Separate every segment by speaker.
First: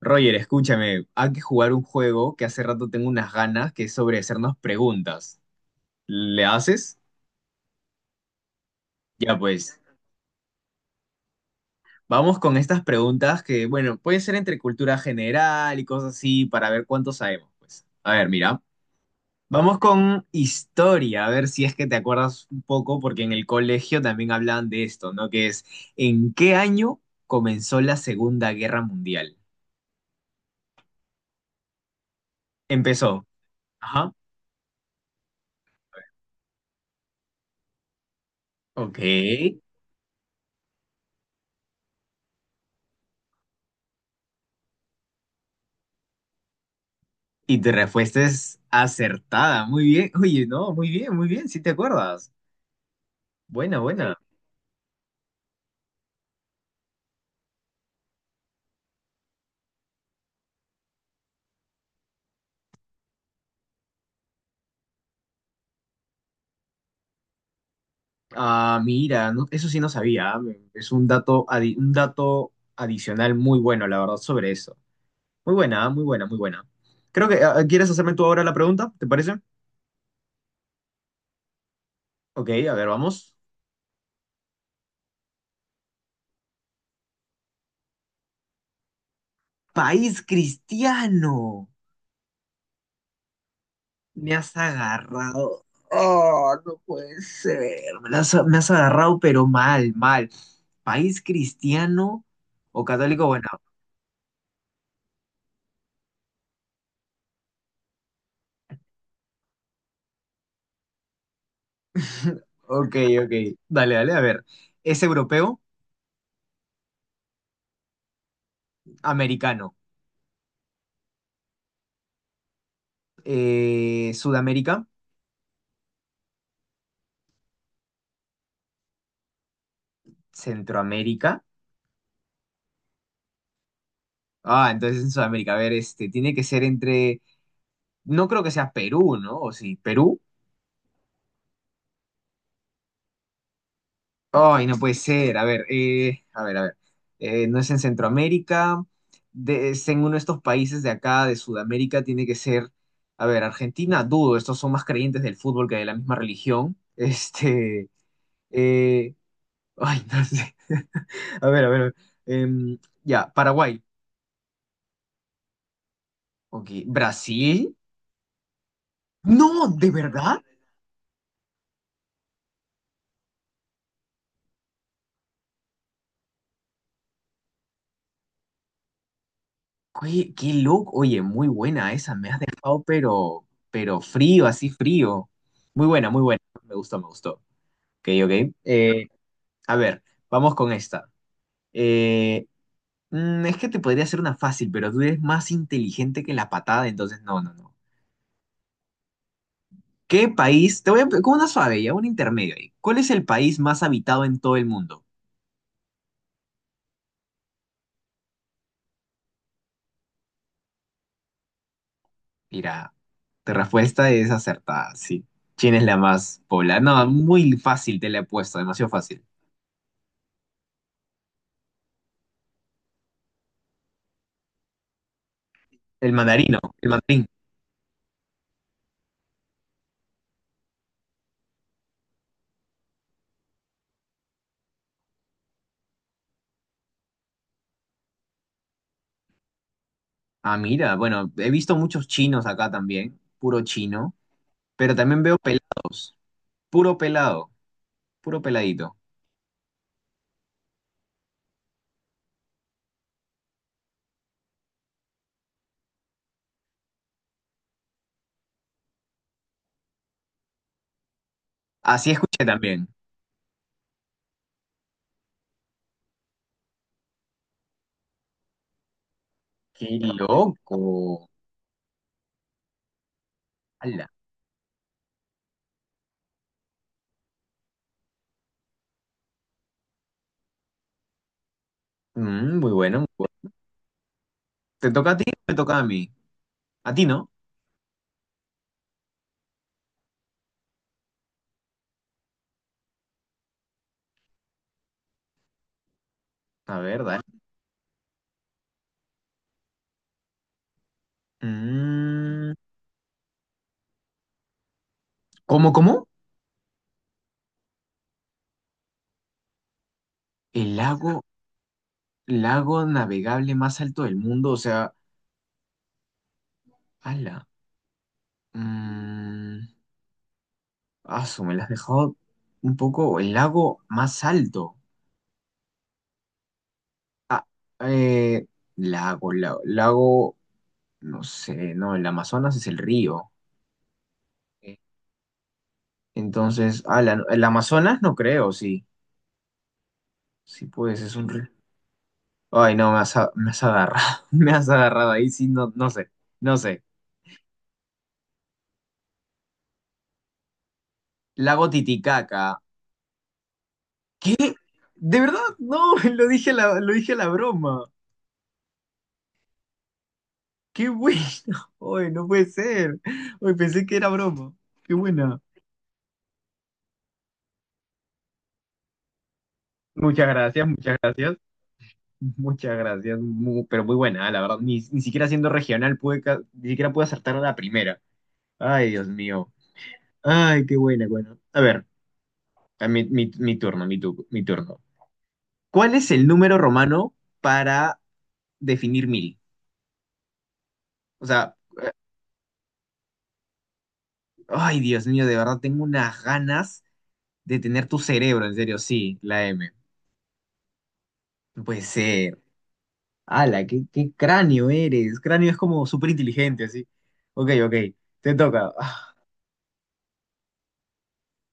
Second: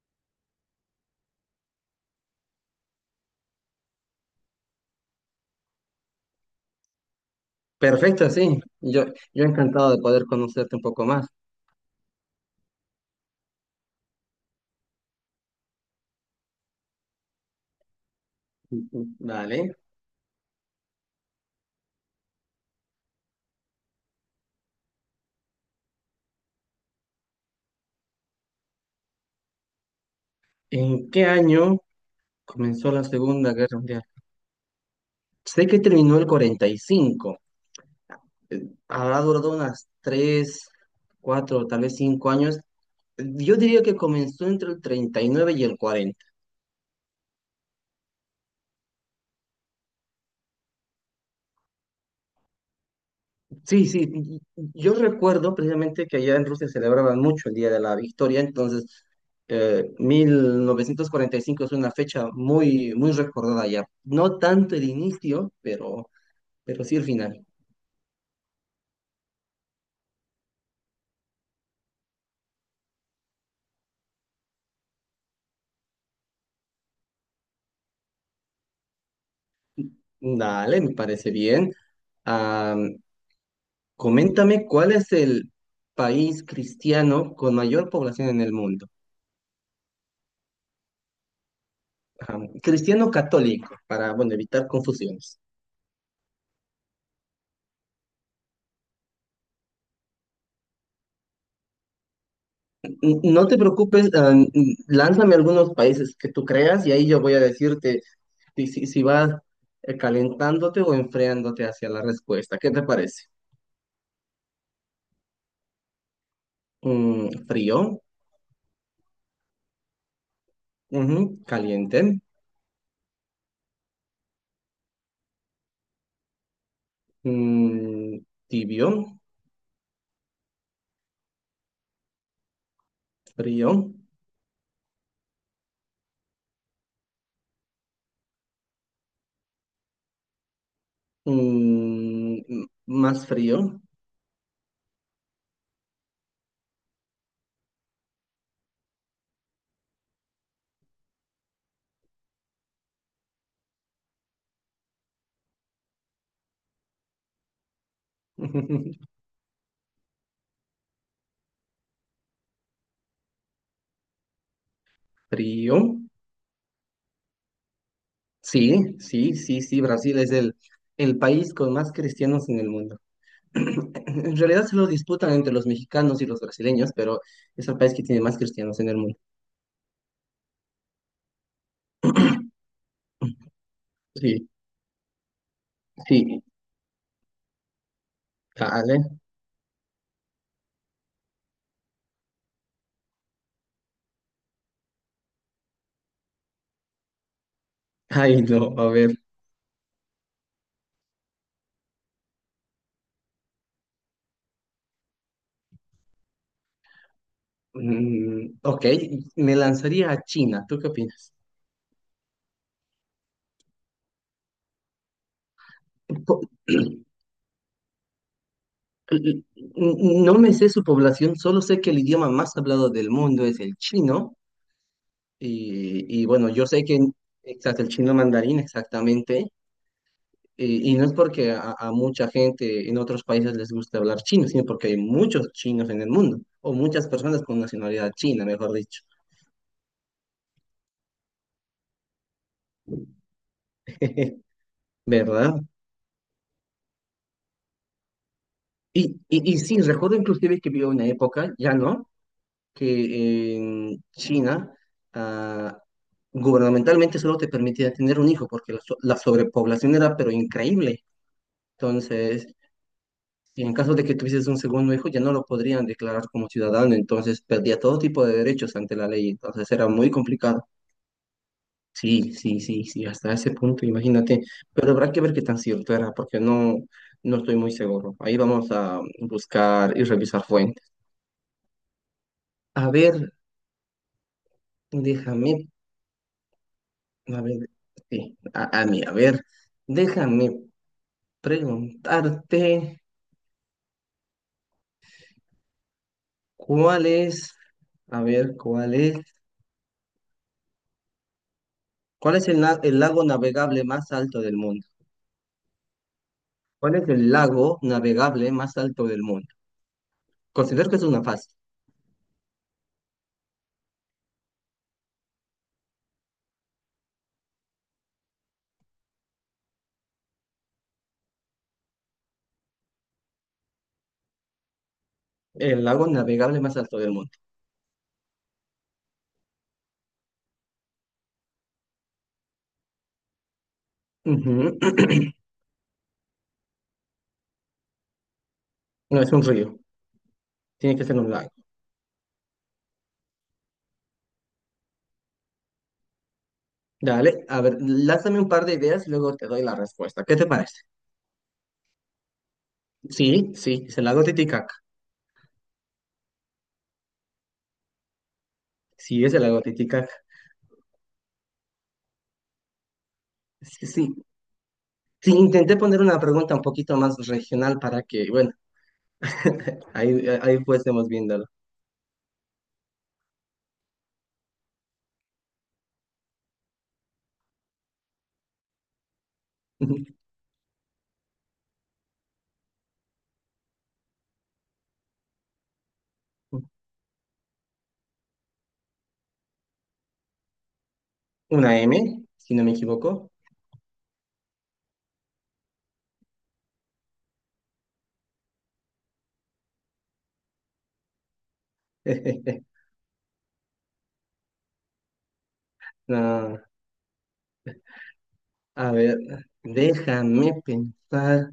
Speaker 1: Roger, escúchame, hay que jugar un juego que hace rato tengo unas ganas, que es sobre hacernos preguntas. ¿Le haces?
Speaker 2: Perfecto, sí. Yo,
Speaker 1: Ya
Speaker 2: yo
Speaker 1: pues,
Speaker 2: encantado de poder conocerte un poco más.
Speaker 1: vamos con estas preguntas que, bueno, pueden ser entre cultura general y cosas así para ver cuánto sabemos, pues. A ver, mira,
Speaker 2: Vale.
Speaker 1: vamos con historia, a ver si es que te acuerdas un poco, porque en el colegio también hablaban de esto, ¿no? ¿En qué año comenzó la Segunda Guerra Mundial?
Speaker 2: ¿En qué año comenzó la
Speaker 1: Empezó.
Speaker 2: Segunda Guerra Mundial?
Speaker 1: Ajá.
Speaker 2: Sé que terminó el 45. eh,
Speaker 1: Ok.
Speaker 2: Habrá durado unas 3, 4, tal vez 5 años. Yo diría que comenzó entre el 39 y nueve y el 40.
Speaker 1: Y tu respuesta es acertada. Muy bien. Oye, no, muy bien, muy bien. Sí te acuerdas. Buena,
Speaker 2: Sí, sí,
Speaker 1: buena.
Speaker 2: yo recuerdo precisamente que allá en Rusia celebraban mucho el Día de la Victoria, entonces 1945 es una fecha muy, muy recordada allá. No tanto el inicio, pero sí el final.
Speaker 1: Sí. Ah, mira, eso sí no sabía. Es un dato adicional muy bueno, la verdad, sobre eso. Muy buena, muy buena, muy buena. Creo que, ¿quieres hacerme tú ahora la pregunta? ¿Te parece?
Speaker 2: Dale, me parece bien.
Speaker 1: Ok, a
Speaker 2: Ah,
Speaker 1: ver, vamos.
Speaker 2: coméntame cuál es el país cristiano con mayor población en el mundo.
Speaker 1: País cristiano.
Speaker 2: Ah, cristiano católico, para,
Speaker 1: Me
Speaker 2: bueno,
Speaker 1: has
Speaker 2: evitar confusiones.
Speaker 1: agarrado. Oh, no puede ser. Me has agarrado, pero mal, mal. ¿País cristiano o católico?
Speaker 2: No
Speaker 1: Bueno,
Speaker 2: te preocupes, lánzame algunos países que tú creas y ahí yo voy a decirte si, si, si vas calentándote o enfriándote hacia la respuesta. ¿Qué te
Speaker 1: ok,
Speaker 2: parece?
Speaker 1: ok. Dale, dale, a ver. ¿Es europeo?
Speaker 2: Mm, frío.
Speaker 1: Americano.
Speaker 2: Ujú, caliente.
Speaker 1: ¿Sudamérica?
Speaker 2: Mm, tibio.
Speaker 1: ¿Centroamérica?
Speaker 2: Frío.
Speaker 1: Ah, entonces en Sudamérica. A ver, este, tiene que ser entre. No creo que sea Perú, ¿no? ¿O sí? ¿Perú?
Speaker 2: Mm, más frío.
Speaker 1: Ay, no puede ser. A ver, a ver, a ver. No es en Centroamérica. Es en uno de estos países de acá, de Sudamérica, tiene que ser. A ver, Argentina, dudo. Estos son más creyentes del fútbol que de la misma religión. Este. eh, Ay, no sé. A ver, a ver. A ver. Ya, Paraguay.
Speaker 2: Frío.
Speaker 1: Ok. ¿Brasil?
Speaker 2: Sí, sí, sí,
Speaker 1: No,
Speaker 2: sí,
Speaker 1: ¿de
Speaker 2: Brasil es
Speaker 1: verdad?
Speaker 2: el país con más cristianos en el mundo. En realidad se lo disputan entre los mexicanos y los brasileños, pero es el país que tiene más cristianos en el mundo.
Speaker 1: Oye, qué loco. Oye, muy buena esa. Me has dejado, pero frío,
Speaker 2: Sí,
Speaker 1: así frío. Muy buena, muy buena.
Speaker 2: sí,
Speaker 1: Me gustó, me gustó. Ok, ok.
Speaker 2: vale.
Speaker 1: A ver, vamos con esta. Eh, es que te podría hacer una fácil, pero tú eres más inteligente que la patada, entonces no, no, no.
Speaker 2: Ay, no, a ver.
Speaker 1: ¿Qué país? Te voy a con una suave ya, un intermedio ahí. ¿Cuál es el país más habitado en todo el mundo?
Speaker 2: Mm, ok, me lanzaría a China. ¿Tú qué opinas?
Speaker 1: Mira, tu respuesta es acertada, sí. China es la
Speaker 2: Po-
Speaker 1: más poblada. No, muy fácil te la he puesto, demasiado fácil.
Speaker 2: l- No me sé su población, solo sé que el idioma más hablado del mundo es el chino. Y,
Speaker 1: El
Speaker 2: y bueno,
Speaker 1: mandarino,
Speaker 2: yo sé
Speaker 1: el
Speaker 2: que,
Speaker 1: mandarín.
Speaker 2: exacto, el chino mandarín, exactamente. Y no es porque a mucha gente en otros países les gusta hablar chino, sino porque hay muchos chinos en el mundo, o muchas personas con nacionalidad china, mejor dicho.
Speaker 1: Ah, mira, bueno, he visto muchos chinos acá también, puro chino, pero también veo
Speaker 2: ¿Verdad?
Speaker 1: pelados, puro pelado, puro peladito.
Speaker 2: Y sí, recuerdo inclusive que vivió una época, ya no, que en China ah, gubernamentalmente solo te permitía tener un hijo, porque la sobrepoblación era pero increíble.
Speaker 1: Así escuché
Speaker 2: Entonces,
Speaker 1: también.
Speaker 2: y en caso de que tuvieses un segundo hijo, ya no lo podrían declarar como ciudadano, entonces perdía todo tipo de derechos ante la ley, entonces era
Speaker 1: Qué
Speaker 2: muy complicado.
Speaker 1: loco.
Speaker 2: Sí, sí, sí, sí, hasta ese punto,
Speaker 1: Ala.
Speaker 2: imagínate. Pero habrá que ver qué tan cierto era, porque no, no estoy muy seguro. Ahí vamos a buscar y revisar fuentes.
Speaker 1: Muy
Speaker 2: A
Speaker 1: bueno, muy
Speaker 2: ver,
Speaker 1: bueno. ¿Te toca a ti o me
Speaker 2: déjame,
Speaker 1: toca a mí? A ti no.
Speaker 2: a ver, sí, a mí, a ver, déjame preguntarte
Speaker 1: A ver,
Speaker 2: cuál
Speaker 1: dale.
Speaker 2: es, a ver, cuál es,
Speaker 1: Mm,
Speaker 2: el lago navegable más alto del mundo.
Speaker 1: ¿Cómo, cómo?
Speaker 2: ¿Cuál es el lago navegable más alto del mundo?
Speaker 1: El
Speaker 2: Considero que es
Speaker 1: lago,
Speaker 2: una fase.
Speaker 1: lago navegable más alto del mundo. O sea, ala. Mm, Asu, me la has dejado un poco. El lago más alto.
Speaker 2: El lago navegable más alto del mundo.
Speaker 1: Ah, eh, lago, lago, lago. No sé, no, el Amazonas es el río.
Speaker 2: Ujú.
Speaker 1: Entonces, ala, no, el Amazonas no creo, sí.
Speaker 2: No es un río,
Speaker 1: Sí,
Speaker 2: tiene
Speaker 1: pues
Speaker 2: que
Speaker 1: es
Speaker 2: ser
Speaker 1: un...
Speaker 2: un
Speaker 1: re-
Speaker 2: lago.
Speaker 1: Ay, no, me has agarrado. Me has agarrado ahí, sí, no, no sé. No sé.
Speaker 2: Dale, a ver, lánzame un par de ideas, luego te doy la respuesta. ¿Qué te parece?
Speaker 1: Lago Titicaca.
Speaker 2: Sí, sí, es el lago
Speaker 1: ¿Qué?
Speaker 2: Titicaca.
Speaker 1: ¿De verdad? No, lo dije a la broma.
Speaker 2: Sí, es el lago Titicaca.
Speaker 1: ¡Qué bueno! Ay, no puede ser. Ay, pensé
Speaker 2: Sí,
Speaker 1: que era
Speaker 2: sí.
Speaker 1: broma. ¡Qué
Speaker 2: Sí,
Speaker 1: buena!
Speaker 2: intenté poner una pregunta un poquito más regional para que, bueno, ahí,
Speaker 1: Muchas
Speaker 2: ahí
Speaker 1: gracias,
Speaker 2: pues
Speaker 1: muchas
Speaker 2: estemos
Speaker 1: gracias.
Speaker 2: viéndolo.
Speaker 1: Muchas gracias. Pero muy buena, la verdad. Ni siquiera siendo regional pude, ca- ni siquiera pude acertar a la primera. Ay, Dios mío. Ay, qué buena, bueno. A ver, a mi, mi, mi turno, mi, tu- mi turno. ¿Cuál es el número romano para definir 1000? O sea,
Speaker 2: Una M, si no me equivoco.
Speaker 1: ay, Dios mío, de verdad tengo unas ganas de tener tu cerebro, en serio, sí, la M. No puede ser. Ala, qué cráneo eres. Cráneo es como súper
Speaker 2: No.
Speaker 1: inteligente, así. Ok, ok, te toca.
Speaker 2: A ver, déjame pensar.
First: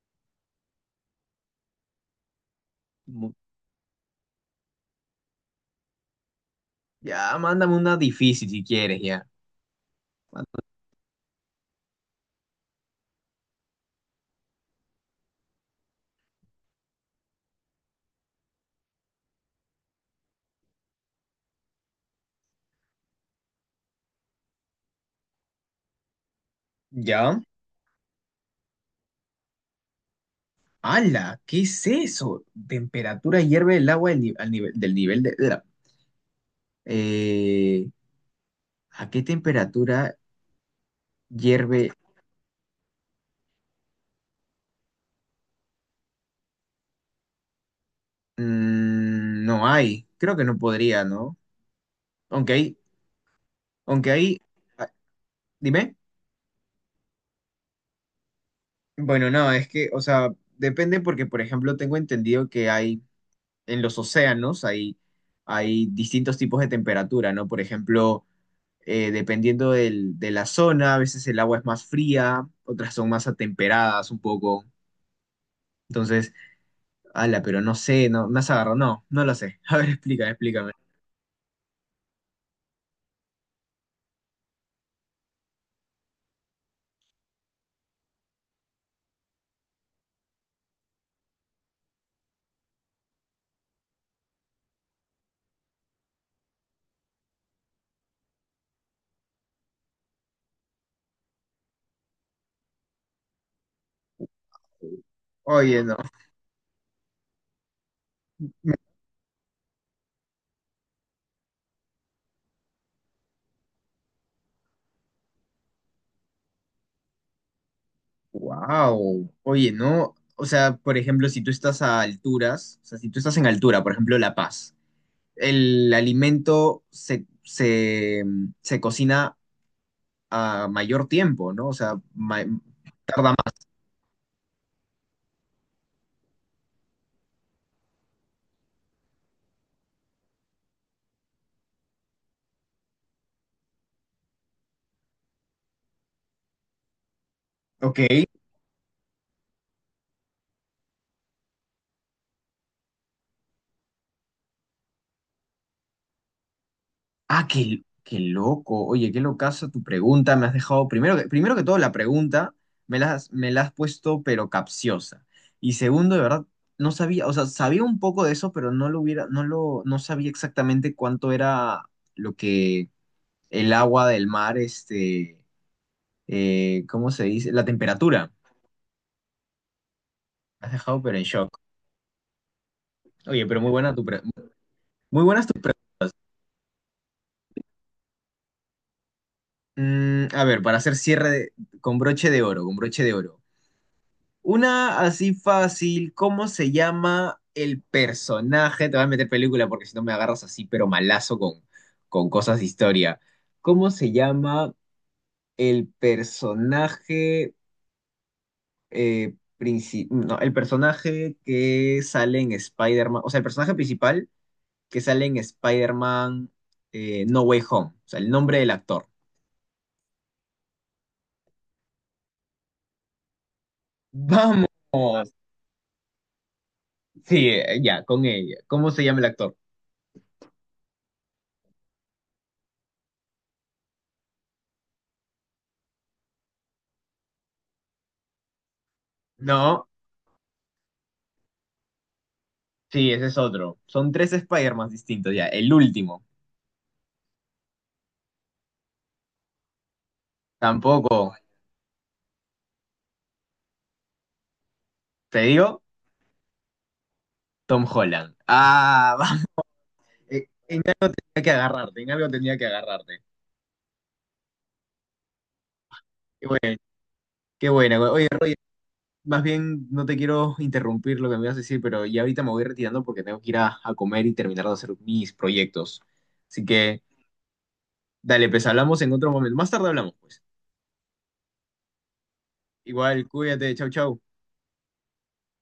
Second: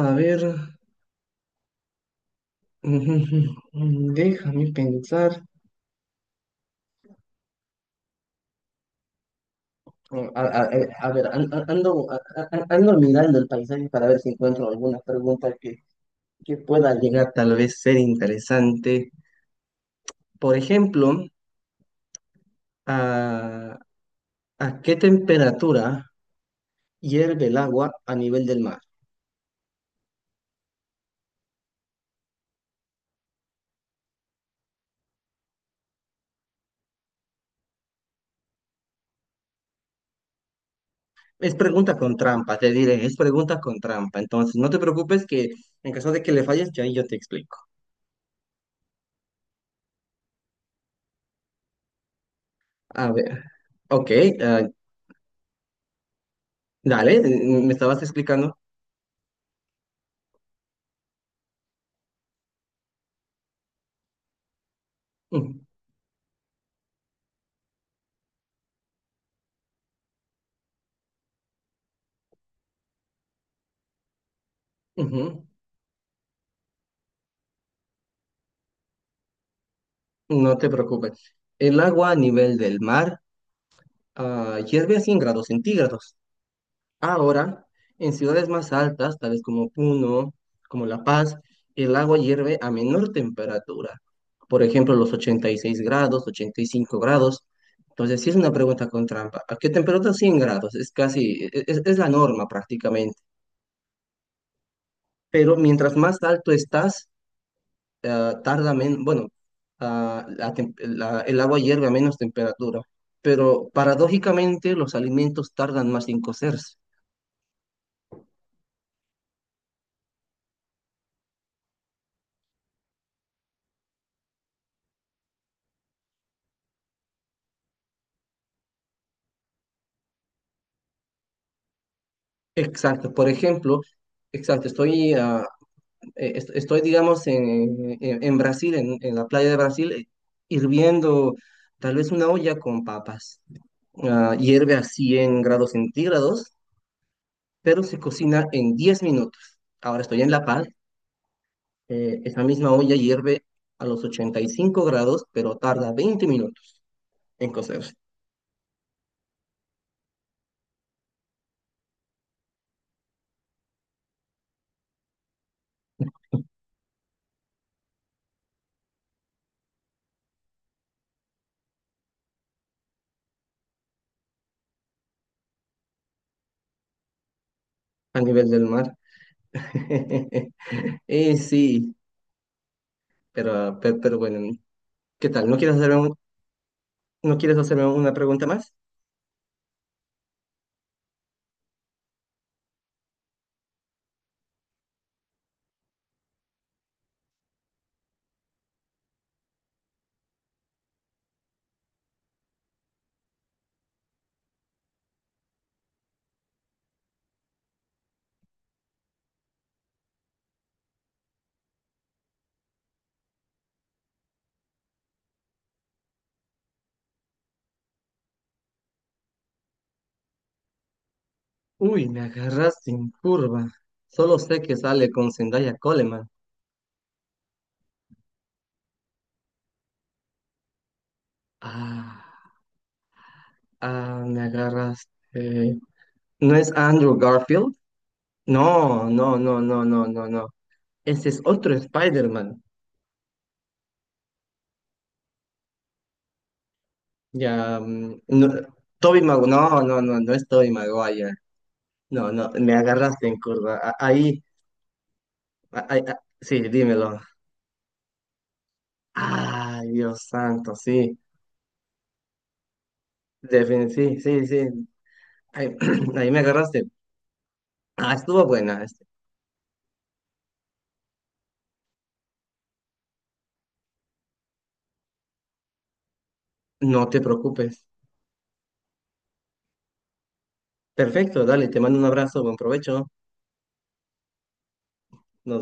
Speaker 2: A ver,
Speaker 1: mu-
Speaker 2: déjame pensar.
Speaker 1: Ya, mándame una difícil si quieres, ya.
Speaker 2: A ver, ando, ando mirando el paisaje para ver si encuentro alguna pregunta que pueda llegar tal vez ser interesante. Por ejemplo, ¿a, ¿a qué temperatura
Speaker 1: ¿Ya?
Speaker 2: hierve el agua a nivel del mar?
Speaker 1: Ala, ¿qué es eso? Temperatura hierve el agua del ni- al nivel. Del nivel de la- Eh, ¿A qué temperatura
Speaker 2: Es
Speaker 1: hierve
Speaker 2: pregunta con trampa, te diré, es pregunta con trampa. Entonces, no te preocupes que en caso de que le falles, yo ahí yo te explico.
Speaker 1: No hay, creo que no podría, ¿no? Aunque hay,
Speaker 2: A ver.
Speaker 1: aunque
Speaker 2: Ok,
Speaker 1: hay,
Speaker 2: eh,
Speaker 1: ah, Dime.
Speaker 2: Dale, me estabas explicando.
Speaker 1: Bueno, no, es que, o sea, depende porque, por ejemplo, tengo entendido en los océanos hay,
Speaker 2: Ujú,
Speaker 1: hay distintos tipos de temperatura, ¿no? Por ejemplo, dependiendo de la zona, a veces el agua es más fría, otras son más atemperadas un poco.
Speaker 2: ujú,
Speaker 1: Entonces, ala, pero no sé, no, me has agarrado, no, no lo sé. A ver, explícame,
Speaker 2: No te
Speaker 1: explícame.
Speaker 2: preocupes. El agua a nivel del mar hierve a 100 grados centígrados. Ahora, en ciudades más altas, tales como Puno, como La Paz, el agua hierve a menor temperatura. Por ejemplo, los 86 grados, 85 grados. Entonces, sí es una pregunta con trampa. ¿A qué temperatura 100 grados? Es es la norma prácticamente. Pero
Speaker 1: Oye, no.
Speaker 2: mientras más alto estás, tarda menos, bueno, el agua hierve a menos temperatura, pero paradójicamente los alimentos tardan más en cocerse.
Speaker 1: Wow. Oye, ¿no? O sea, por ejemplo, si tú estás a alturas, o sea, si tú estás en altura, por ejemplo, La Paz, el alimento se cocina a mayor tiempo, ¿no? O sea,
Speaker 2: Exacto, por ejemplo, exacto, estoy digamos, en Brasil, en la playa de Brasil, hirviendo tal vez una olla con papas. Ah, hierve a 100 grados centígrados, pero se
Speaker 1: ok.
Speaker 2: cocina en 10 minutos. Ahora estoy en La Paz. Esa misma olla hierve a los 85 grados, pero tarda 20 minutos
Speaker 1: Ah,
Speaker 2: en
Speaker 1: qué,
Speaker 2: cocerse
Speaker 1: qué loco. Oye, qué locazo tu pregunta. Me has dejado, primero que todo, la pregunta me la has puesto, pero capciosa. Y segundo, de verdad, no sabía, o sea, sabía un poco de eso, pero no lo hubiera, no lo, no sabía exactamente cuánto era lo que el agua del mar, este, ¿cómo se dice? La
Speaker 2: a
Speaker 1: temperatura.
Speaker 2: nivel del mar.
Speaker 1: Me has dejado pero en
Speaker 2: Y
Speaker 1: shock.
Speaker 2: sí,
Speaker 1: Oye, pero
Speaker 2: pero, bueno,
Speaker 1: muy
Speaker 2: ¿qué
Speaker 1: buenas
Speaker 2: tal?
Speaker 1: tus preguntas.
Speaker 2: ¿No quieres hacerme una pregunta más?
Speaker 1: A ver, para hacer con broche de oro, con broche de oro. Una así fácil, ¿cómo se llama el personaje? Te voy a meter película porque si no me agarras así, pero malazo con, cosas de historia. ¿Cómo se llama el personaje? Princi- no, el personaje que sale en Spider-Man, o sea, el personaje principal que sale en Spider-Man No Way Home, o sea, el nombre del actor.
Speaker 2: Uy, me agarras sin curva. Solo sé
Speaker 1: Vamos,
Speaker 2: que sale con Zendaya Coleman.
Speaker 1: sí, ya, con ella. ¿Cómo se llama el actor?
Speaker 2: Ah, Me agarraste. ¿No es Andrew Garfield? No, no, no, no,
Speaker 1: No,
Speaker 2: no, no, no. Ese es otro Spider-Man.
Speaker 1: sí, ese es otro. Son tres Spider-Man distintos, ya. El último,
Speaker 2: Ya, mm, no, no, no, no, no es Tobey
Speaker 1: tampoco.
Speaker 2: Maguire. No, no, me agarraste en curva. Ahí,
Speaker 1: Te digo,
Speaker 2: ahí, sí, dímelo.
Speaker 1: Tom Holland. Ah, vamos.
Speaker 2: Ay, Dios
Speaker 1: Eh,
Speaker 2: santo,
Speaker 1: En,
Speaker 2: sí,
Speaker 1: en algo tenía que agarrarte.
Speaker 2: sí, sí, sí. Ahí, ahí me
Speaker 1: Qué bueno,
Speaker 2: agarraste.
Speaker 1: qué bueno.
Speaker 2: Ah,
Speaker 1: Oye,
Speaker 2: estuvo
Speaker 1: Roger,
Speaker 2: buena. Este.
Speaker 1: más bien no te quiero interrumpir lo que me ibas a decir, pero ya ahorita me voy retirando porque tengo que ir a comer y terminar de hacer mis proyectos. Así que,
Speaker 2: No te preocupes.
Speaker 1: dale, pues hablamos en otro momento. Más tarde hablamos, pues.
Speaker 2: Perfecto, dale, te mando un abrazo, buen provecho.
Speaker 1: Igual, cuídate, chau, chau.
Speaker 2: Nos